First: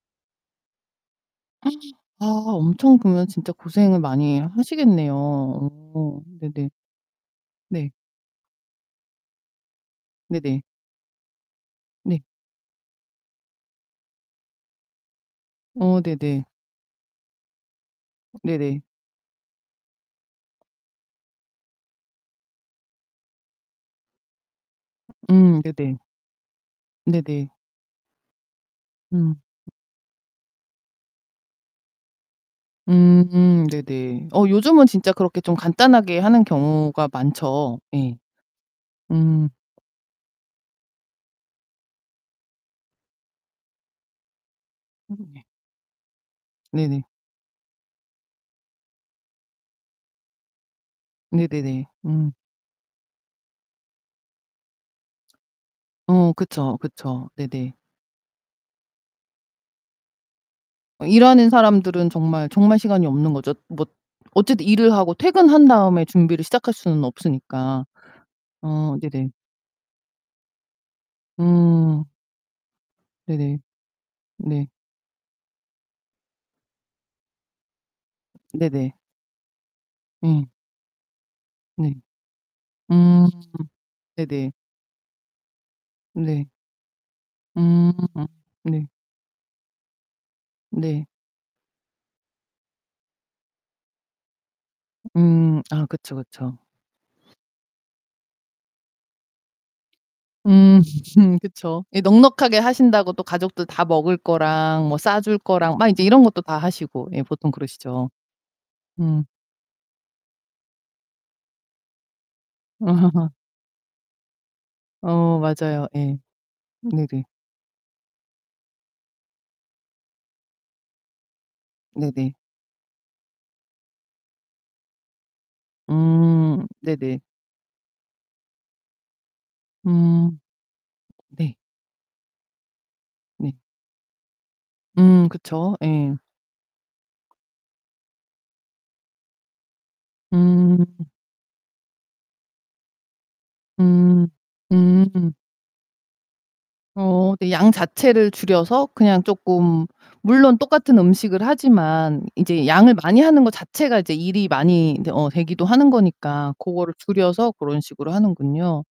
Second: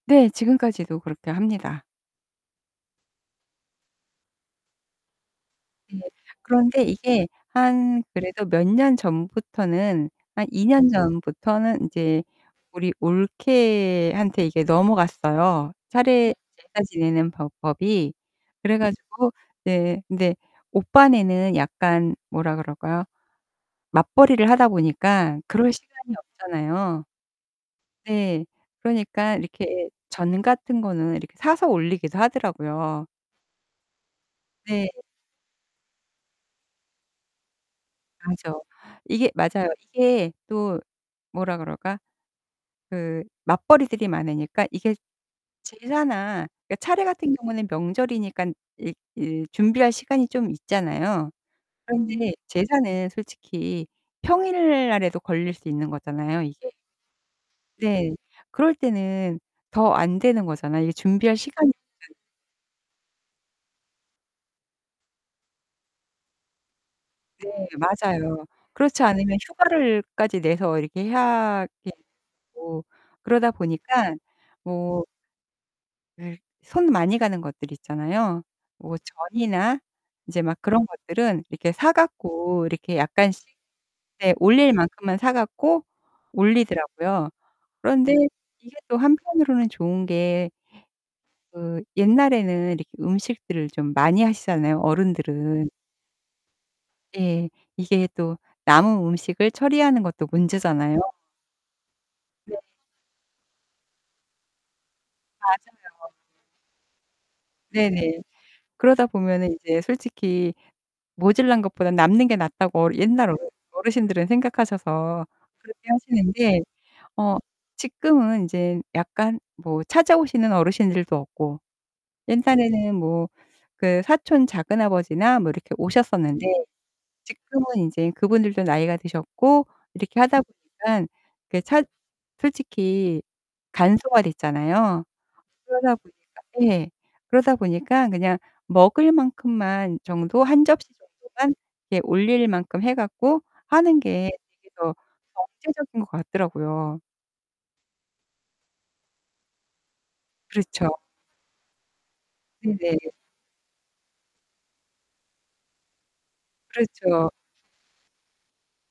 네. 지금까지도 그렇게 합니다. 아 엄청 그냥 진짜 고생을 많이 하시겠네요. 예. 어. 네네. 그런데 이게 네. 한 그래도 몇 년 전부터는 한 네네. 2 년 전부터는 네. 이제 우리 올케한테 이게 넘어갔어요, 어 차례 네네. 제사 제사 지내는 법 법이. 그래 네네. 가지고 예예 근데 오빠네는 약간 뭐라 그럴까요 맞벌이를 하다 보니까 음 그럴 네네. 시간이 없잖아요. 네네. 네. 음. 그러니까 이렇게 전 같은 거는 이렇게 사서 올리기도 하더라고요. 음 음. 네네. 어 요즘은 네. 진짜 그렇게 좀 간단하게 하는 경우가 많죠. 예. 명조 이게 음. 맞아요. 이게 또 뭐라 그럴까? 그 맞벌이들이 많으니까 이게 음 예. 제사나 그러니까 네네. 차례 같은 경우에는 명절이니깐 이 이 준비할 시간이 좀 있잖아요. 네네네. 음. 그런데 제사는 솔직히 평일 날에도 걸릴 수 있는 어, 거잖아요 이게. 그쵸. 그쵸. 네네. 네. 그럴 때는 더 안 되는 거잖아요. 이게 어 준비할 일하는 시간이 사람들은 없으 정말, 정말 시간이 없는 거죠. 뭐 어쨌든 일을 하고 퇴근한 다음에 준비를 시작할 수는 네. 없으니까. 맞아요. 어 그렇지 네네. 않으면 휴가를 까지 내서 이렇게 해야 예 음. 되고 그러다 네네. 보니깐 네. 뭐 예. 손 많이 가는 것들 있잖아요. 네네. 뭐 전이나 이제 음. 막 그런 것들은 이렇게 사 네. 갖고 이렇게 음. 약간씩 네 네네. 올릴 만큼만 사 갖고 네. 올리더라고요. 음. 그런데 이게 네. 또 한편으로는 좋은 게 네. 그 옛날에는 이렇게 음식들을 좀 많이 하시잖아요, 음. 어른들은. 아 그쵸, 그쵸. 예. 이게 또 남은 음식을 처리하는 것도 음 문제잖아요. 그쵸. 예. 네. 넉넉하게 하신다고 또 가족들 다 먹을 거랑 뭐 싸 줄 거랑 막 인제 맞아요. 이런 것도 다 하시고. 예. 보통 그러시죠. 네네. 그러다 음. 보면은 인제 솔직히 모자란 것보다는 남는 게 낫다고 어르 옛날 어른 어르신들은 생각하셔서 어 맞아요. 그렇게 예. 하시는데 네네. 어 지금은 인제 약간 뭐 찾아오시는 어르신들도 없고 네네. 옛날에는 뭐 그 사촌 작은아버지나 뭐 이렇게 오셨었는데 음. 네네. 지금은 인제 그분들도 나이가 드셨고 이렇게 음. 하다 보니깐 네. 그 찾 솔직히 네. 간소화됐잖아요. 음 그쵸. 그러다 예. 보니까 예. 그러다 보니까 그냥 먹을 만큼만 정도 1 음. 접시 정도만 예 올릴 만큼 해 갖고 하는 음. 게 이게 더 음음. 경제적인 것 같더라고요. 어어 네. 양 자체를 줄여서 그냥 쪼끔 물론 그렇죠. 똑같은 음식을 하지만 인제 양을 네네. 많이 하는 것 자체가 일이 많이 인제 어 되기도 하는 거니까 고거를 그렇죠. 줄여서 고런 식으로 하는군요.